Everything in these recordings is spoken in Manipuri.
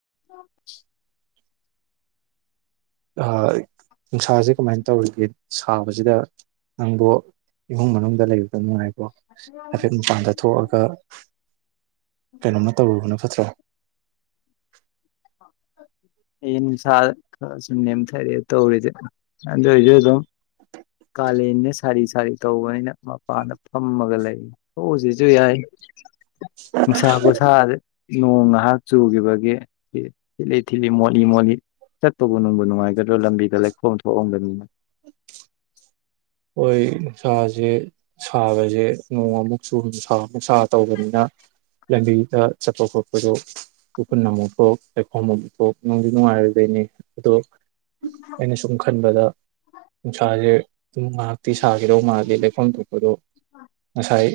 [inaudible] ꯅꯨꯡꯁꯥꯁꯦ ꯀꯃꯥꯏꯅ ꯇꯧꯔꯤꯒꯦ ꯁꯥꯕꯁꯤꯗ ꯅꯪꯕꯨ ꯏꯃꯨꯡ ꯃꯅꯨꯡꯗ ꯂꯩꯕ ꯅꯨꯡꯉꯥꯏꯕꯣ ꯍꯥꯏꯐꯦꯠ ꯃꯄꯥꯟꯗ ꯊꯣꯛꯑꯒ ꯀꯩꯅꯣꯃ ꯇꯧꯔꯨꯕꯅ ꯐꯠꯇ꯭ꯔꯣ [inaudible] ꯑꯩ ꯅꯨꯡꯁꯥ ꯈꯔ ꯁꯨꯝ ꯅꯦꯝꯊꯔꯑꯦ ꯇꯧꯔꯤꯁꯦ ꯑꯗꯨ ꯑꯣꯏꯏꯁꯨ ꯑꯗꯨꯝ ꯀꯥꯂꯦꯟꯅ ꯁꯥꯔꯤ ꯁꯥꯔꯤ ꯇꯧꯕꯅꯤꯅ ꯃꯄꯥꯟꯗ ꯐꯝꯃꯒ ꯂꯩ ꯊꯣꯛꯎꯁꯤꯁꯨ ꯌꯥꯏ ꯅꯨꯪꯁꯥ ꯈꯨꯠꯁꯥꯗꯤ ꯅꯣꯡ ꯉꯥꯏꯍꯥꯛ ꯆꯨꯈꯤꯕꯒꯤ ꯊꯤꯠꯂꯤ ꯊꯤꯠꯂꯤ ꯃꯣꯠꯂꯤ ꯃꯣꯠꯂꯤ ꯆꯠꯄꯕꯨ ꯅꯨꯡꯕꯨ ꯅꯨꯡꯉꯥꯏꯒꯗ꯭ꯔꯣ ꯂꯝꯕꯤꯗ ꯂꯩꯈꯣꯝ ꯊꯣꯛꯑꯝꯒꯅꯤꯅꯦ ꯍꯣꯏ ꯁꯥꯁꯦ ꯁꯥꯕꯖꯦ ꯅꯣꯡ ꯑꯃꯨꯛ ꯆꯨ ꯁꯥ ꯑꯃꯨꯛ ꯁꯥ ꯇꯧꯕꯅꯤꯅ ꯂꯝꯕꯤꯗ ꯆꯠꯄ ꯈꯣꯠꯄꯗ ꯎ꯭ꯐꯨꯟ ꯑꯃꯨꯛ ꯊꯣꯛ ꯂꯩꯈꯣꯝ ꯑꯃꯨꯛ ꯊꯣꯛ ꯅꯨꯡꯗꯤ ꯅꯨꯡꯉꯥꯏꯔꯣꯏꯗꯣꯏꯅꯤ ꯑꯗꯣ ꯑꯩꯅ ꯁꯨꯝ ꯈꯟꯕꯗ ꯅꯨꯡꯁꯥꯖꯦ ꯑꯗꯨꯝ ꯉꯥꯏꯍꯥꯛꯇꯤ ꯁꯥꯈꯤꯗꯧ ꯃꯥꯜꯂꯤ ꯂꯩꯈꯣꯝ ꯊꯣꯛꯄꯗꯣ ꯉꯁꯥꯏ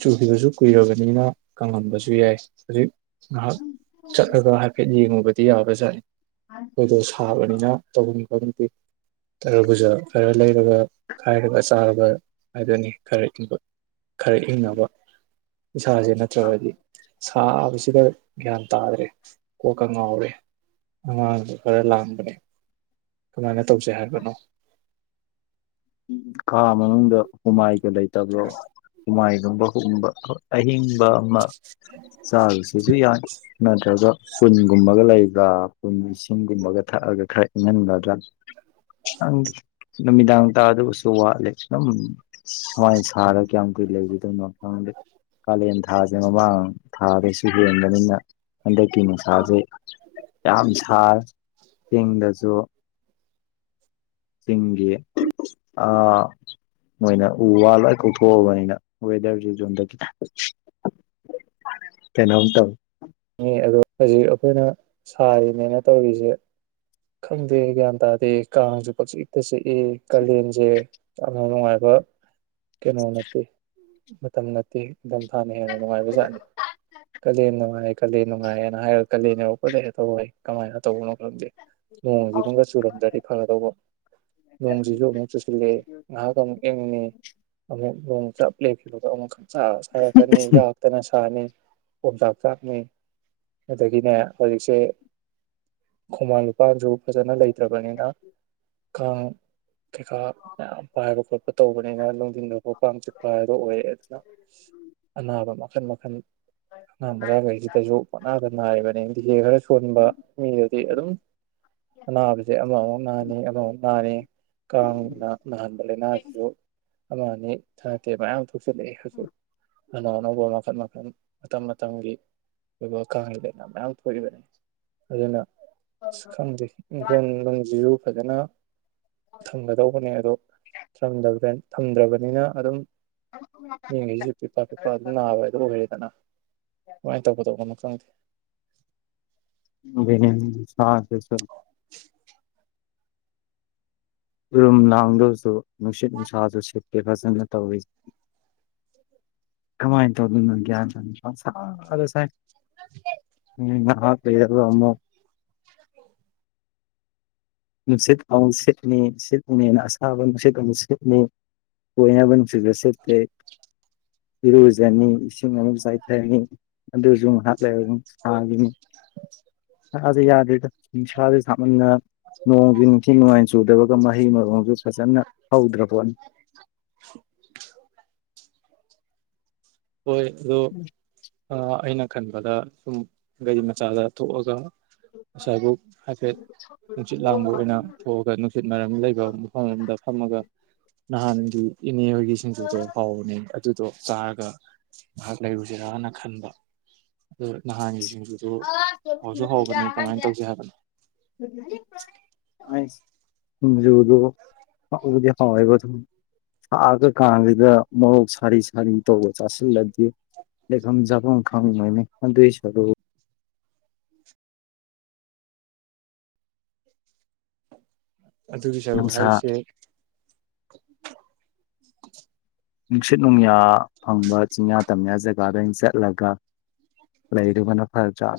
ꯆꯨꯈꯤꯕꯁꯨ ꯀꯨꯏꯔꯕꯅꯤꯅ ꯀꯪꯉꯝꯕꯁꯨ ꯌꯥꯏ ꯍꯧꯖꯤꯛ ꯉꯥꯏꯍꯥꯛ ꯆꯠꯂꯒ ꯍꯥꯏꯐꯦꯠ ꯌꯦꯡꯉꯨꯕ ꯗꯤ ꯌꯥꯕꯥꯖꯠꯅꯤ ꯑꯩꯈꯣꯏꯗꯣ ꯁꯥꯕꯅꯤꯅ ꯇꯧꯐꯝ ꯈꯪ ꯇꯔꯥꯕꯨꯖꯥ ꯈꯔ ꯂꯩꯔꯒ ꯈꯥꯏꯔꯒ ꯆꯥꯔꯕ ꯍꯥꯏꯕꯅꯤ ꯈꯔ ꯏꯪꯕ ꯈꯔ ꯏꯪꯅꯕ ꯏꯁꯥꯁꯦ ꯅꯠꯇ꯭ꯔꯕꯗꯤ ꯁꯥ ꯁꯤꯗ ꯒ꯭ꯌꯥꯟ ꯇꯥꯗ꯭ꯔꯦ ꯀꯣꯛꯀ ꯉꯥꯎꯔꯦ ꯑꯉꯥꯡꯗꯨ ꯈꯔ ꯂꯥꯡꯕꯅꯦ ꯀꯃꯥꯏꯅ ꯇꯧꯁꯦ ꯍꯥꯏꯕꯅꯣ ꯈꯥ ꯃꯅꯨꯡꯗ ꯍꯨꯃꯥꯏꯒ ꯂꯩ ꯇꯥꯕꯔꯣ ꯍꯨꯃꯥꯏ [unintelligible] ꯑꯍꯤꯡ ꯑꯃ [unintelligible] ꯌꯥꯅꯤ ꯅꯠꯇ꯭ꯔꯒ ꯀꯨꯟꯒꯨꯝꯕꯒ ꯂꯩꯕ꯭ꯔꯥ ꯏꯁꯤꯡꯒꯨꯝꯕꯒ ꯊꯛꯑꯒ ꯈꯔ ꯏꯪꯍꯜꯂꯗꯔ꯭ [unintelligible] ꯅꯨꯃꯤꯗꯥꯡ ꯇꯥꯗꯨꯕꯨꯁꯨ ꯋꯥꯠꯂꯦ ꯑꯗꯨꯝ ꯁꯨꯃꯥꯏꯅ ꯁꯥꯔꯒ ꯀꯌꯥꯝꯃ ꯀꯨꯏ ꯂꯩꯒꯤꯗꯧꯅꯣ ꯈꯪꯗꯦ ꯀꯥꯂꯦꯟ ꯊꯥꯁꯦ ꯃꯃꯥꯡ [unintelligible] ꯍꯦꯟꯕꯅꯤꯅ ꯍꯟꯗꯛꯀꯤ ꯅꯨꯡꯁꯥꯁꯦ ꯌꯥꯝ ꯁꯥꯔꯦ ꯆꯤꯡꯗꯁꯨ ꯆꯤꯡꯒꯤ ꯑ ꯃꯣꯏꯅ ꯎ ꯋꯥ ꯂꯣꯏꯅ ꯀꯣꯛꯊꯣꯛꯑꯕꯅꯤꯅ ꯋꯦꯗꯔꯁꯤ [unintelligible] ꯈꯤꯇꯪ ꯀꯩꯅꯣꯝ ꯇꯧꯋꯤ ꯑꯗꯣ ꯍꯧꯖꯤꯛ ꯑꯈꯣꯏꯅ ꯁꯥꯔꯤꯅꯦꯅ ꯇꯧꯔꯤꯁꯦ ꯈꯪꯗꯦ ꯒ꯭ꯌꯥꯟ ꯇꯥꯗꯦ ꯀꯥꯡꯁꯨ ꯄꯛꯆꯤꯛꯇ ꯆꯤꯛꯏ ꯀꯥꯂꯦꯟꯁꯦ ꯌꯥꯝꯅ ꯅꯨꯡꯉꯥꯏꯕ ꯀꯩꯅꯣ ꯅꯠꯇꯦ ꯃꯇꯝ ꯅꯠꯇꯦ ꯅꯤꯡꯊꯝꯊꯥꯅ ꯍꯦꯟꯅ ꯅꯨꯡꯉꯥꯏꯕꯖꯥꯠꯅꯤ ꯀꯥꯂꯦꯟ ꯅꯨꯡꯉꯥꯏ ꯀꯂꯦꯟ ꯅꯨꯡꯉꯥꯏꯌꯦꯅ ꯍꯥꯏꯔꯒ ꯀꯂꯦꯟ ꯌꯧꯔꯛꯄꯗ [unintelligible] ꯀꯃꯥꯏꯅ ꯇꯧꯕꯅꯣ ꯅꯣꯡꯁꯤꯒꯨꯝꯒ ꯆꯨꯔꯝꯗ꯭ꯔꯗꯤ ꯐꯒꯗꯧꯕ ꯅꯣꯡꯁꯤꯁꯨ ꯑꯃꯨꯛ ꯆꯨꯁꯤꯜꯂꯦ ꯉꯍꯥꯛ ꯑꯃꯨꯛ [unintelligible] ꯑꯃꯨꯛ ꯅꯣꯡ ꯆꯞ ꯂꯦꯞꯈꯤꯕꯗ ꯑꯃꯨꯛ ꯁꯥꯔꯛꯀꯅꯤ ꯌꯥꯛꯇꯅ ꯁꯥꯅꯤ ꯑꯣꯝꯆꯥꯛ ꯆꯥꯛꯅꯤ ꯑꯗꯒꯤꯅꯦ ꯍꯧꯖꯤꯛꯁꯦ ꯈꯣꯡꯕꯥꯟ ꯂꯨꯄꯥꯟꯁꯨ ꯐꯖꯅ ꯂꯩꯇ꯭ꯔꯕꯅꯤꯅ ꯀꯥꯡ ꯀꯩꯀ ꯃꯌꯥꯝ ꯄꯥꯏꯕ ꯇꯧꯕꯅꯤꯅ ꯅꯨꯡꯗꯤꯟ [unintelligible] ꯑꯣꯏꯔꯦ ꯑꯗꯨꯅ ꯑꯅꯥꯕ ꯃꯈꯜ ꯃ [unintelligible] [unintelligible] ꯁꯨ ꯄꯛꯅꯥꯗ ꯅꯥꯔꯤꯕꯅꯤ ꯗꯤꯍꯦ ꯈꯔ ꯁꯣꯟꯕ ꯃꯤꯗꯗꯤ ꯑꯗꯨꯝ ꯑꯅꯥꯕꯁꯦ ꯑꯃꯃꯨꯛ ꯅꯥꯅꯤ ꯑꯃꯃꯨꯛ ꯅꯥꯅꯤ ꯀꯥꯡꯅ ꯅꯥꯍꯟꯕ ꯂꯥꯏꯅꯥꯁꯤꯁꯨ ꯑꯃꯅꯤ ꯊꯥꯔꯛꯀꯦ [unintelligible] [unintelligible] ꯑꯅꯧ ꯑꯅꯧꯕ ꯃꯈꯜ ꯃꯈꯟ ꯃꯇꯝ ꯃꯇꯝꯒꯤ ꯑꯣꯏꯕ ꯀꯥꯡ [unintelligible] ꯃꯌꯥꯝ ꯊꯣꯛꯏꯕꯅꯤ ꯑꯗꯨꯅ ꯈꯪꯗꯦ ꯏꯡꯈꯣꯟ ꯅꯨꯡꯖꯤꯖꯨ ꯐꯥꯖꯅ ꯊꯝꯒꯗꯧꯕꯅꯦ ꯑꯗꯣ ꯊꯝꯗꯧꯕ꯭ꯔꯦꯟ ꯊꯝꯗ꯭ꯔꯕꯅꯤꯅ ꯑꯗꯨꯝ ꯃꯤꯉꯩꯁꯨ ꯄꯤꯄ ꯄꯤꯄ ꯑꯗꯨꯝ ꯅꯥꯕ ꯑꯗꯨ ꯂꯣꯏꯔꯦꯗꯅ ꯋꯥꯏ ꯇꯧꯒꯗꯕꯅꯣ ꯈꯪꯗꯦ [unintelligible] ꯔꯨꯝ ꯅꯥꯡꯗꯣꯁꯨ ꯅꯨꯡꯁꯤꯠ ꯅꯨꯡꯁꯥꯖꯨ ꯁꯤꯠ ꯐꯦꯐꯥꯁ ꯆꯪꯗꯅ ꯇꯧꯌꯦ ꯀꯃꯥꯏꯅ ꯇꯧꯗꯣꯏꯅꯣ ꯒ꯭ꯌꯥꯟ [inaudible] ꯑꯥ ꯑꯗꯣ ꯁꯦꯡ ꯎꯝ ꯅꯍꯥ ꯀꯩ ꯍꯥꯏꯕ ꯑꯃꯨꯛ ꯅꯨꯡꯁꯤꯠ ꯑꯃꯨ ꯁꯤꯠꯅꯤ ꯁꯤꯠꯂꯤꯅꯦꯅ ꯑꯁꯥꯕ ꯅꯨꯡꯁꯤꯠ ꯑꯃꯨꯛ ꯁꯤꯠꯅꯤ ꯑꯣꯏꯅꯕ ꯁꯤꯗ ꯁꯤꯠꯇꯦ ꯏꯔꯨꯖꯅꯤ ꯏꯁꯤꯡ ꯑꯃꯨꯛ ꯆꯥꯏꯊꯔꯅꯤ ꯑꯗꯨꯖꯩ ꯉꯥꯏꯍꯛ ꯂꯩꯔ ꯁꯥꯒꯤꯅꯤ ꯁꯥꯖꯦ ꯌꯥꯗꯦꯗ ꯅꯨꯡꯁꯥꯖꯦ ꯁꯥꯃꯟꯅ ꯅꯣꯡꯖꯨ ꯏꯟꯊꯤ ꯅꯨꯡꯉꯥꯏ ꯆꯨꯗꯕꯒ ꯃꯍꯩ ꯃꯔꯣꯡꯖꯨ ꯐꯖꯅ ꯍꯧꯗ꯭ꯔꯄꯣꯠꯅꯤ ꯍꯣꯏ ꯑꯗꯣ ꯑ ꯑꯩꯅ ꯈꯟꯕꯗ ꯁꯨꯝ ꯒꯥꯔꯤ ꯃꯆꯥꯗ ꯊꯣꯛꯑꯒ ꯑꯁꯥꯏꯕꯨꯛ ꯍꯥꯏꯐꯦꯠ ꯅꯨꯡꯁꯤꯠ ꯂꯥꯡꯕ ꯑꯣꯏꯅ ꯊꯣꯛꯑꯒ ꯅꯨꯡꯁꯤꯠ ꯃꯔꯝ ꯂꯩꯕ ꯃꯐꯝ ꯑꯃꯗ ꯐꯝꯃꯒ ꯅꯍꯥꯟ ꯎ ꯑꯦ ꯅꯤꯌꯣꯔꯒꯤ ꯁꯤꯡꯖꯨꯗꯣ ꯍꯥꯎꯕꯅꯦ ꯗꯨꯗꯣ ꯆꯥꯔꯒ ꯉꯥꯍꯛ ꯂꯩꯔꯨꯖꯤꯔꯅ ꯈꯟꯕ ꯑꯗꯨ ꯅꯍꯥꯟꯒꯤ ꯁꯤꯡꯖꯨꯗꯨ ꯑ ꯍꯥꯎꯁꯨ [unintelligible] ꯍꯥꯎꯕꯅꯤ ꯀꯃꯥꯏꯅ ꯑꯉꯥꯡꯖꯦ ꯇꯧꯁꯦ ꯍꯥꯏꯕꯅꯣ ꯅꯥꯏꯁ ꯎꯝ ꯖꯦꯑꯣ ꯗꯣꯑꯣ ꯍꯥꯎꯕꯗꯤ ꯍꯥꯎꯌꯦꯕ ꯊꯝ ꯁꯥꯒ ꯀꯥꯡꯖꯤꯗ ꯃꯣꯔꯣꯛ ꯁꯥꯔꯤ ꯁꯥꯔꯤ ꯇꯧꯕ ꯆꯥꯁꯤꯜꯂ ꯗꯥ ꯂꯩꯕꯝ ꯆꯥꯕꯝ ꯈꯪꯉꯣꯏꯃꯤ ꯗꯨꯏꯁꯔꯨ ꯑꯗꯨꯒꯤ ꯁꯔꯨꯛ ꯅꯨꯡꯁꯥ ꯍꯥꯏꯔꯤꯁꯦ ꯅꯨꯡꯁꯤꯠ ꯅꯨꯡꯌꯥ ꯐꯪꯕ ꯆꯤꯡꯌꯥ ꯇꯝꯌꯥ ꯖꯒꯥꯗ ꯑꯣꯏ ꯆꯠꯂꯒ ꯂꯩꯔꯨꯕꯅ ꯐꯗ꯭ꯔꯥ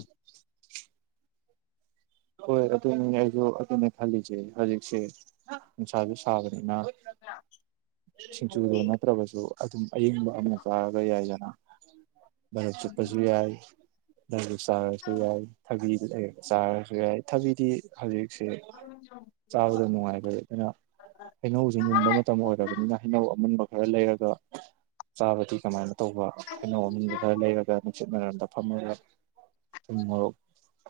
ꯍꯣꯏ ꯑꯗꯨꯅꯤ ꯑꯩꯖꯨ ꯑꯗꯨꯅꯦ ꯈꯜꯂꯤꯁꯦ ꯍꯧꯖꯤꯛꯁꯦ ꯅꯨꯡꯁꯥꯖꯨ ꯁꯥꯕ ꯅ ꯆꯤꯡꯆꯨꯗꯣ ꯅꯠꯇ꯭ꯔꯕꯁꯨ ꯑꯗꯨꯝ ꯑꯏꯪꯕ ꯑꯃ ꯆꯥꯔꯒ ꯌꯥꯏꯗꯅ ꯕꯔꯞ ꯆꯨꯞꯄꯖꯨ ꯌꯥꯏ ꯗꯔꯕꯨ ꯆꯥꯔꯁꯨ ꯌꯥꯏ ꯊꯕꯤꯗꯨ ꯂꯩꯔꯒ ꯆꯥꯔꯁꯨ ꯊꯥꯕꯤꯗꯤ ꯍꯧꯖꯤꯛ ꯁꯦ ꯆꯥꯕꯗ ꯅꯨꯡꯉꯥꯏ [unintelligible] ꯑꯩꯈꯣꯏꯅꯥ ꯍꯩꯅꯧꯁꯦ ꯃꯨꯟꯕ ꯃꯇꯝ ꯑꯣꯏꯔꯕꯅꯤꯅ ꯍꯩꯅꯧ ꯑꯃꯨꯟꯕ ꯈꯔ ꯂꯩꯔꯒ ꯆꯥꯕꯗꯤ ꯀꯃꯥꯏꯅ ꯇꯧꯕ ꯍꯩꯅꯧ ꯑꯃꯨꯟꯕꯥ ꯈꯔ ꯂꯩꯔꯒ ꯅꯨꯡꯆꯤꯠ ꯃꯔꯝꯗ ꯐꯝꯃꯒ ꯊꯨꯝ ꯃꯣꯔꯣꯛ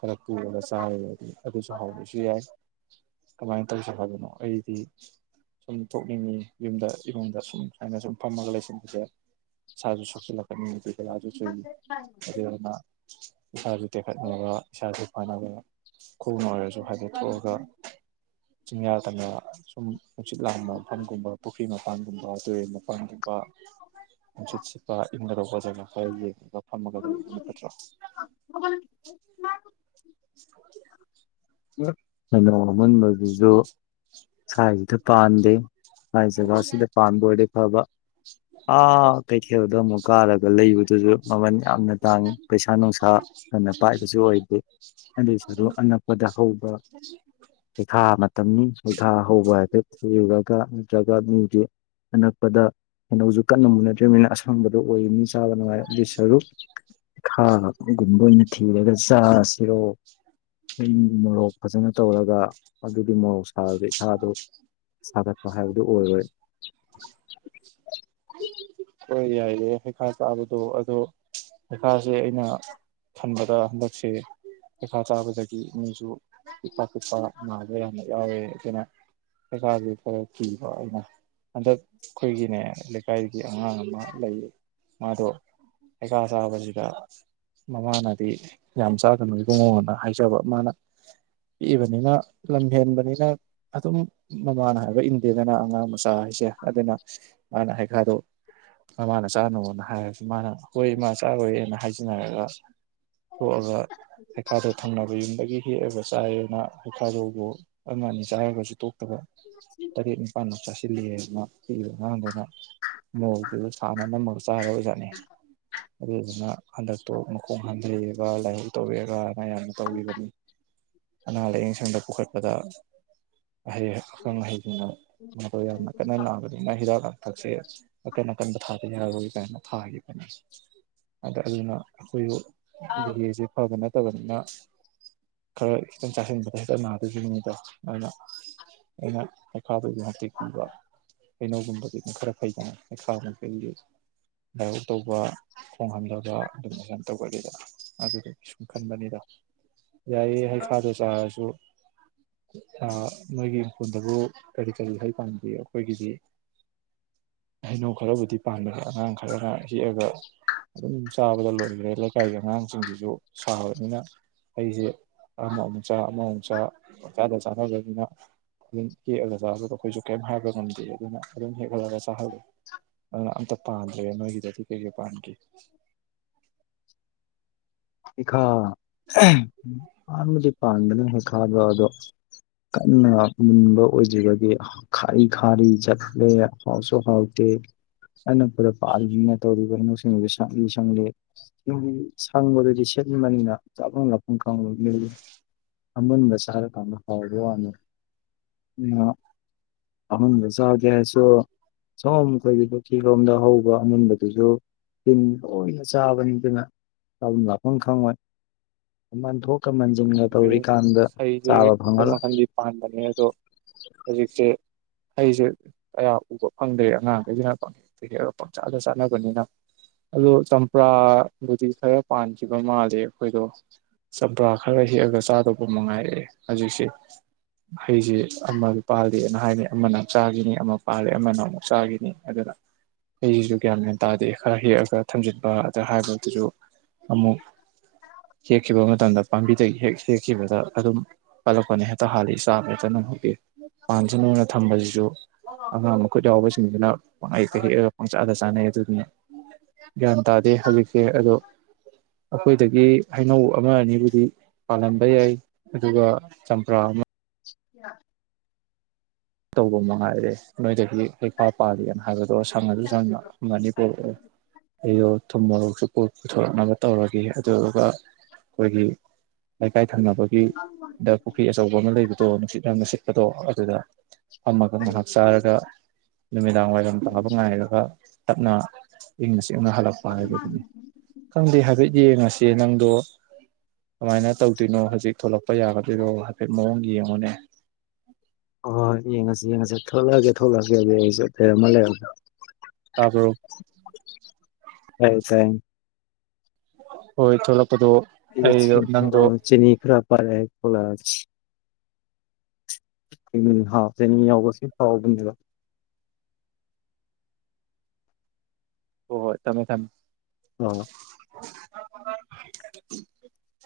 ꯈꯔ ꯄꯨꯔꯒ ꯆꯥꯔꯨꯔꯗꯤ ꯑꯗꯨꯁꯨ ꯍꯥꯎꯕꯁꯨ ꯌꯥꯏ ꯀꯃꯥꯏꯅ ꯇꯧꯁꯦ ꯍꯥꯏꯕꯅꯣ ꯑꯩꯗꯤ ꯁꯨꯝ ꯊꯣꯛꯅꯤꯡꯉꯤ ꯌꯨꯝꯗ ꯏꯃꯨꯡꯗ ꯁꯨꯝ ꯁꯨꯃꯥꯏꯅ ꯁꯨꯝ ꯐꯝꯃꯒ ꯂꯩꯁꯤꯟꯕꯁꯦ ꯏꯁꯥꯁꯨ ꯁꯣꯛꯆꯤꯜꯂꯛꯄ [unintelligible] ꯑꯗꯨꯗꯨꯅ ꯏꯁꯥꯁꯨ ꯇꯦꯛꯈꯠꯅꯕ ꯏꯁꯥꯁꯨ ꯐꯅꯕ ꯈꯣꯡꯅ ꯑꯣꯏꯔꯁꯨ ꯍꯥꯏꯐꯦꯠ ꯊꯣꯛꯑꯒ ꯆꯤꯡꯌꯥ ꯇꯝꯌꯥ ꯁꯨꯝ ꯅꯨꯡꯁꯤꯠ ꯂꯥꯛꯍꯟꯕ ꯃꯐꯝꯒꯨꯝꯕ ꯄꯨꯈ꯭ꯔꯤ ꯃ [unintelligible] ꯅꯨꯡꯁꯤꯠ ꯁꯤꯠꯄ ꯏꯪꯒꯗꯧꯕ ꯖꯒꯥ ꯈꯔ ꯌꯦꯡꯉꯒ ꯐꯝꯃꯒ ꯂꯩꯌꯨꯕꯅꯥ ꯐꯠꯇ꯭ꯔꯣ [inaudible] [unintelligible] ꯑꯃꯨꯟꯕꯗꯨꯁꯨ ꯁꯥꯏꯁꯤꯗ ꯄꯥꯟꯗꯦ ꯍꯥꯏ ꯖꯒꯥꯁꯤꯗ ꯄꯥꯟꯕ ꯑꯣꯏꯔꯗꯤ ꯐꯕ ꯑꯥ ꯀꯩꯊꯦꯜꯗꯣ ꯑꯃꯨꯛ ꯀꯥꯔꯒ ꯂꯩꯕꯗꯨꯁꯨ ꯃꯃꯟ ꯌꯥꯝꯅ ꯇꯥꯡꯏ ꯄꯩꯁꯥ ꯅꯨꯡꯁꯥ ꯐꯅ ꯄꯥꯏꯕꯁꯨ ꯑꯣꯏꯗꯦ ꯑꯗꯨꯏꯁꯨ ꯑꯅꯛꯄ ꯗ ꯍꯧꯕ ꯍꯩꯈꯥ ꯑꯃ ꯇꯝꯅꯤ ꯄꯊꯥ ꯍꯧꯕ ꯍꯥꯏꯐꯦꯠ ꯊꯤꯔꯨꯔꯒ ꯅꯠꯇ꯭ꯔꯒ ꯃꯤꯁꯦ ꯑꯅꯛꯄꯗ ꯍꯩꯅꯧꯁꯨ ꯀꯟꯅ ꯃꯨꯅꯗ꯭ꯔꯤꯕꯅꯤꯅ ꯑꯁꯪꯕꯗ ꯑꯣꯏ ꯃꯤ ꯆꯥꯕ ꯅꯨꯡꯉꯥꯏ ꯑꯗꯨꯏ ꯁꯔꯨꯛ ꯈꯥꯒꯨꯝꯕ ꯑꯣꯏꯅ ꯊꯤꯔꯒ ꯆꯥꯁꯤꯔꯣ [unintelligible] ꯒꯤ ꯃꯣꯔꯣꯛ ꯐꯖꯅ ꯇꯧꯔꯒ ꯑꯗꯨꯒꯤ ꯃꯣꯔꯣꯛꯁ ꯍꯥꯎꯗꯤ ꯍꯥꯗꯣ ꯁꯥꯒꯠꯄ ꯍꯥꯏꯕꯗꯨ ꯑꯣꯏꯔꯣꯏ ꯍꯣꯏ ꯌꯥꯏꯌꯦ ꯍꯩꯈꯥ ꯆꯥꯕꯗꯣ ꯑꯗꯣ ꯍꯩꯈꯥꯁꯦ ꯑꯩꯅ ꯈꯟꯕꯗ ꯍꯟꯗꯛꯁꯦ ꯍꯩꯈꯥ ꯆꯥꯕꯗꯒꯤ ꯃꯤꯖꯨ ꯄꯤꯠꯄ ꯄꯤꯠꯄꯥ ꯅꯥꯕꯥ ꯌꯥꯝ ꯂꯩ ꯌꯥꯎꯌꯦ ꯑꯗꯨꯅ ꯄꯩꯈꯥꯁꯦ ꯈꯔ ꯀꯤꯕ ꯑꯩꯅ ꯍꯟꯗꯛ ꯑꯩꯈꯣꯏꯒꯤꯅꯦ [inaudible] ꯑꯉꯥꯡ ꯑꯃ ꯂꯩꯌꯦ ꯃꯥꯗꯣ ꯍꯩꯈꯥ ꯆꯕꯁꯤꯗ ꯃꯃꯥꯅꯗꯤ ꯌꯥꯝ ꯆꯥꯒꯅꯨ ꯏꯕꯨꯡꯉꯣꯅ ꯍꯥꯏꯖꯕ ꯃꯥꯅ ꯄꯤꯛꯏꯕꯅꯤꯅ ꯂꯝ ꯍꯦꯟꯕꯅꯤꯅ ꯑꯗꯨꯝ ꯃꯃꯥꯅ ꯍꯥꯏꯕ ꯏꯟ ꯗꯦꯗꯅ ꯑꯉꯥꯡ ꯃꯆꯥ ꯍꯥꯏꯁꯦ ꯑꯗꯨꯅ ꯃꯥꯅ ꯍꯥꯏ ꯗꯣ ꯃꯃꯥꯅ ꯆꯥꯅꯣꯅ ꯍꯥꯏꯔ ꯃꯥꯅ ꯍꯣꯏ ꯏꯃꯥ ꯆꯥꯔꯣꯏꯅ ꯍꯥꯏꯖꯟꯅꯔꯒ [unintelligible] ꯊꯣꯛꯑꯒ ꯍꯩꯈꯥꯗꯣ ꯊꯪꯅꯕ ꯌꯨꯝꯗꯒꯤ ꯍꯦꯛꯑꯒ ꯆꯥꯏꯑꯅ ꯍꯩꯈꯥꯗꯨꯕꯨ ꯑꯃ ꯑꯅꯤ ꯆꯥꯔꯒꯁꯨ ꯇꯣꯛ ꯇꯕ ꯇꯔꯦꯠ ꯅꯤꯄꯥꯥꯟꯃꯨꯛ ꯆꯥꯁꯤꯜꯂꯦꯌꯦ ꯄꯤꯛꯏꯕ ꯑꯉꯥꯡꯗꯨꯅ ꯃꯣꯔꯣꯛꯇꯨꯖꯨ ꯁꯥꯅ ꯅꯝꯃꯒ ꯆꯥꯔꯕ ꯖꯥꯠꯅꯦ ꯑꯗꯨꯗꯨꯅ ꯍꯟꯗꯛꯇꯣ ꯃꯈꯣꯡ ꯍꯥꯝꯊꯩꯒ ꯂꯥꯏꯍꯧ ꯇꯧꯋꯦꯒ ꯃꯌꯥꯝꯅ ꯇꯧꯔꯤꯕꯅꯤ ꯑꯅꯥ ꯂꯥꯏꯌꯦꯡ ꯁꯪꯗ ꯄꯨꯈꯠꯄꯗ ꯑꯈꯪ ꯑꯍꯩꯁꯤꯡꯅ ꯃꯥꯗꯣ ꯌꯥꯝꯅ ꯀꯟꯅ ꯅꯥꯕꯅꯤꯅ ꯍꯤꯗꯥꯛ ꯂꯥꯡꯊꯛꯁꯦ ꯑꯀꯟ ꯑꯀꯟꯕ ꯊꯥꯗ ꯌꯥꯔꯣꯏ ꯀꯥꯏꯅ ꯊꯥꯈꯤꯕꯅꯤ ꯑꯗ ꯑꯗꯨꯅ ꯑꯩꯈꯣꯏꯁꯨ ꯗꯤꯍꯦꯖꯦ ꯐꯗ ꯅ ꯇꯕꯅꯤꯅ ꯈꯔ ꯈꯤꯇꯪ ꯆꯥꯁꯤꯟꯕꯗ ꯍꯦꯛꯇ ꯅꯥꯗꯣꯏꯒꯤꯅꯤꯗꯣ ꯑꯗꯨꯅ ꯑꯩꯅ ꯍꯩꯈꯥꯗꯨ ꯌꯥꯟꯇꯦꯛ ꯄꯤꯕ ꯍꯩꯅꯧꯒꯨꯝꯕꯗꯤ ꯈꯔ ꯐꯩꯗꯅ ꯍꯩꯈꯥ ꯃꯈꯩꯗꯤ ꯂꯥꯏꯍꯧ ꯇꯧꯕ ꯈꯣꯡ ꯍꯥꯝꯗꯕ ꯌꯥꯝ ꯇꯧꯒꯜꯂꯤꯗꯅ ꯑꯗꯨꯒꯤ ꯁꯨꯝ ꯈꯟꯕꯅꯤꯗ ꯌꯥꯏꯌꯦ ꯍꯩꯈꯥꯗꯣ ꯆꯥꯔꯁꯨ ꯑ ꯅꯣꯏꯒꯤ ꯏꯪꯈꯣꯜꯗꯕꯨ ꯀꯔꯤ ꯀꯔꯤ ꯍꯩ ꯄꯥꯟꯒꯦ ꯑꯩꯈꯣꯏꯒꯤꯗꯤ ꯍꯩꯅꯧ ꯈꯔꯕꯨꯗꯤ ꯄꯥꯟꯕꯅꯤ ꯑꯉꯥꯡ ꯈꯔꯅ ꯍꯦꯛꯑꯒ ꯑꯗꯨꯝ ꯆꯥꯕꯗ ꯂꯣꯏꯈ꯭ꯔꯦ ꯂꯩꯀꯥꯏꯒꯤ ꯑꯉꯥꯡꯁꯤꯗꯨꯖꯨ ꯁꯥꯕꯅꯤꯅ ꯍꯩꯁꯦ ꯑꯃꯃꯨꯛ ꯆ ꯑꯃꯃꯨꯛ ꯆ ꯃꯪ ꯆꯥꯗ ꯆꯥꯅꯕꯅꯤꯅ ꯑꯗꯨꯝ ꯍꯦꯛꯑꯒ ꯆꯥꯕꯗꯣ ꯑꯩꯈꯣꯏꯁꯨ ꯀꯩꯝ ꯍꯥꯏꯕ ꯉꯝꯗꯦ ꯑꯗꯨꯅ ꯑꯗꯨꯝ ꯍꯦꯛ ꯍꯜꯂꯒ ꯆꯥꯍꯜꯂꯦ ꯑꯗꯨꯅ ꯑꯝꯇ ꯄꯥꯟꯗ꯭ꯔꯦ ꯅꯣꯏꯒꯤꯗꯗꯤ ꯀꯩ ꯀꯩ ꯄꯥꯟꯒꯦ ꯍꯩꯈꯥ ꯄꯥꯟꯕꯨꯗꯤ ꯄꯥꯟꯕꯅꯤ ꯍꯩꯈꯥꯗꯣ ꯑꯗꯣ ꯀꯟꯅ ꯃꯨꯟꯕ ꯑꯣꯏꯗ꯭ꯔꯤꯕꯗꯤ ꯈꯥꯔꯤ ꯈꯥꯔꯤ ꯆꯠꯂꯦ ꯍꯥꯎꯁꯨ ꯍꯥꯎꯇꯦ ꯑꯅꯛꯄꯗ ꯄꯥꯜꯂꯤꯅꯤꯅ ꯇꯧꯔꯤꯕ ꯍꯩꯅꯧꯁꯤꯡꯗꯨ ꯁꯪꯂꯤ ꯁꯪꯂꯤ ꯁꯪꯕꯗꯗꯤ ꯁꯤꯟꯕꯅꯤꯅ ꯆꯥꯐꯝ ꯂꯥꯛꯐꯝ ꯈꯪꯡꯅꯠꯇꯦ ꯑꯃꯨꯟꯕ ꯆꯥꯔꯀꯥꯟꯗ ꯍꯥꯎꯕ ꯋꯥꯅꯤ ꯑꯃꯨꯟꯕ ꯆꯥꯒꯦ ꯍꯥꯏꯔꯁꯨ ꯁꯣꯝ ꯑꯩꯈꯣꯏꯒꯤ ꯄꯨꯈ꯭ꯔꯤ ꯂꯣꯝꯗ ꯍꯧꯕ ꯑꯃꯨꯟꯕꯗꯨꯁꯨ ꯇꯤꯟ ꯂꯣꯏꯅ ꯆꯥꯕꯅꯤ ꯑꯗꯨꯅ ꯆꯥꯐꯝ ꯂꯥꯛ- ꯐꯝ ꯈꯪꯉꯣꯏ ꯃꯟ ꯊꯣꯛ ꯈꯪꯗ꯭ꯔꯦ ꯍꯩꯖꯦ ꯃꯈꯟ ꯐꯪꯉꯔꯣꯏ ꯃꯈꯟꯗꯤ ꯄꯥꯟꯕꯅꯦ ꯑꯗꯣ ꯍꯦꯖꯤꯛꯁꯦ ꯍꯩꯖ ꯑꯌꯥꯝꯕꯥ ꯑꯃ ꯇꯥ ꯎꯕꯥ [unintelligible] ꯈꯔ ꯍꯦꯛꯑꯒ ꯆꯥꯗꯧꯕ ꯃꯉꯥꯏꯔꯦ ꯍꯧꯖꯤꯛꯁꯦ ꯍꯩꯁꯤ ꯑꯃ ꯄꯥꯜꯂꯦꯅ ꯍꯥꯏꯅꯤ ꯑꯃꯅ ꯑꯃ ꯆꯥꯈꯤꯅꯤ ꯑꯃ ꯄꯥꯜꯂꯤ ꯑꯃꯅ ꯑꯃꯨꯛ ꯆꯥꯈꯤꯅꯤ ꯑꯗꯨꯅ ꯍꯩꯁꯤꯁꯨ ꯒꯌꯥꯟ ꯃꯦꯟ ꯇꯥꯗꯦ ꯈꯔ ꯍꯦꯛꯑꯒ ꯊꯝꯖꯤꯟꯕ ꯑꯗꯩ ꯍꯥꯏꯔꯨꯗꯧꯗꯨꯁꯨ ꯑꯃꯨꯛ ꯍꯦꯛꯈꯤꯕ ꯃꯇꯝꯗ ꯄꯥꯝꯕꯤꯗꯒꯤ ꯍꯦꯛ ꯍꯦꯛꯈꯤꯕꯗ ꯑꯗꯨꯝ ꯄꯠꯂꯛꯄꯅ ꯍꯦꯛꯇ ꯍꯥꯜꯂꯛꯏ ꯆꯥꯕ ꯍꯦꯛꯇ ꯅꯪ ꯍꯧꯗꯦ ꯄꯥꯟꯁꯅꯣꯅ ꯊꯝꯕꯗꯨꯁꯨ ꯑꯉꯥꯡ ꯃꯈꯨꯠ ꯌꯥꯎꯕꯁꯤꯡꯁꯤꯅ ꯄꯪꯍꯩꯛꯇ ꯍꯦꯛꯑꯒ ꯄꯪꯆꯥꯗ ꯆꯥꯅꯩ ꯑꯗꯨꯗꯨꯅ ꯒ꯭ꯌꯥꯟ ꯇꯥꯗꯦ ꯍꯧꯖꯤꯛꯁꯦ ꯑꯗꯣ ꯑꯩꯈꯣꯏꯗꯒꯤ ꯍꯩꯅꯧ ꯑꯃ ꯑꯅꯤꯕꯨꯗꯤ ꯗꯤ ꯄꯥꯜꯂꯝꯕ ꯌꯥꯏ ꯑꯗꯨꯒ ꯆꯝꯄ꯭ꯔꯥ ꯑꯃ ꯇꯧꯕ ꯃꯉꯥꯏꯔꯦ ꯅꯣꯏꯗꯒꯤ ꯍꯩꯈꯥ ꯄꯥꯜꯂꯤꯅ ꯍꯥꯏꯕꯗꯣ ꯁꯪꯉꯖꯨ ꯁꯪꯅ ꯑꯃ ꯑꯅꯤ ꯄꯨꯔꯛꯑꯣ ꯑꯩꯗꯣ ꯊꯨꯝ ꯃꯣꯛꯁꯨ ꯄꯨꯊꯣꯔꯛꯅꯕ ꯇꯧꯔꯒꯦ ꯑꯗꯨꯗꯨꯒ ꯑꯩꯈꯣꯏꯒꯤ ꯂꯩꯀꯥꯏ ꯊꯪꯅꯕꯒꯤꯗ ꯄꯨꯈ꯭ꯔꯤ ꯑꯆꯧꯕ ꯑꯃ ꯂꯩꯕꯗꯣ ꯅꯨꯡꯁꯤꯠ ꯌꯥꯝꯅꯅꯨꯡ ꯁꯤꯠꯄꯗꯣ ꯑꯗꯨꯗ ꯑꯃꯛ ꯉꯍꯥꯛ ꯆꯥꯔꯒ ꯅꯨꯃꯤꯗꯥꯡ ꯋꯥꯏꯔꯝ ꯇꯥꯕ ꯉꯥꯏꯔꯒ ꯇꯞꯅ ꯏꯪꯅ ꯆꯤꯛꯅ ꯍꯜꯂꯛꯄ ꯍꯥꯏꯕꯗꯨꯅꯤ ꯈꯪꯗꯦ ꯍꯥꯏꯐꯦꯠ ꯌꯦꯡꯉꯁꯤ ꯅꯪꯗꯣ ꯀꯃꯥꯏꯅ ꯇꯧꯗꯣꯏꯅꯣ ꯍꯧꯖꯤꯛ ꯊꯣꯛꯂꯛꯄ ꯌꯥꯒꯗꯣꯏꯔꯣ ꯍꯥꯏꯐꯦꯠ ꯃꯑꯣꯡ ꯌꯦꯡꯉꯨꯅꯦ ꯍꯣꯏ ꯍꯣꯏ ꯌꯦꯡꯉꯁꯤ ꯌꯦꯡꯉꯁꯤ ꯊꯣꯛꯂꯛꯑꯒꯦ ꯊꯣꯛꯂꯛꯑꯒꯦ ꯑꯗꯨꯗꯤ ꯑꯩꯁꯨ ꯂꯩꯔꯝꯃꯣ ꯂꯩꯔꯝꯃꯣ [inaudible] [unintelligible] ꯍꯣꯏ ꯊꯣꯛꯂꯛ ꯑ ꯆꯤꯅꯤ ꯈꯔ [unintelligible] [unintelligible] [unintelligible] ꯍꯣꯏ ꯍꯨꯏ ꯊꯝꯃꯦ ꯊꯝꯃꯦ꯫ [unintelligible] [inaudible]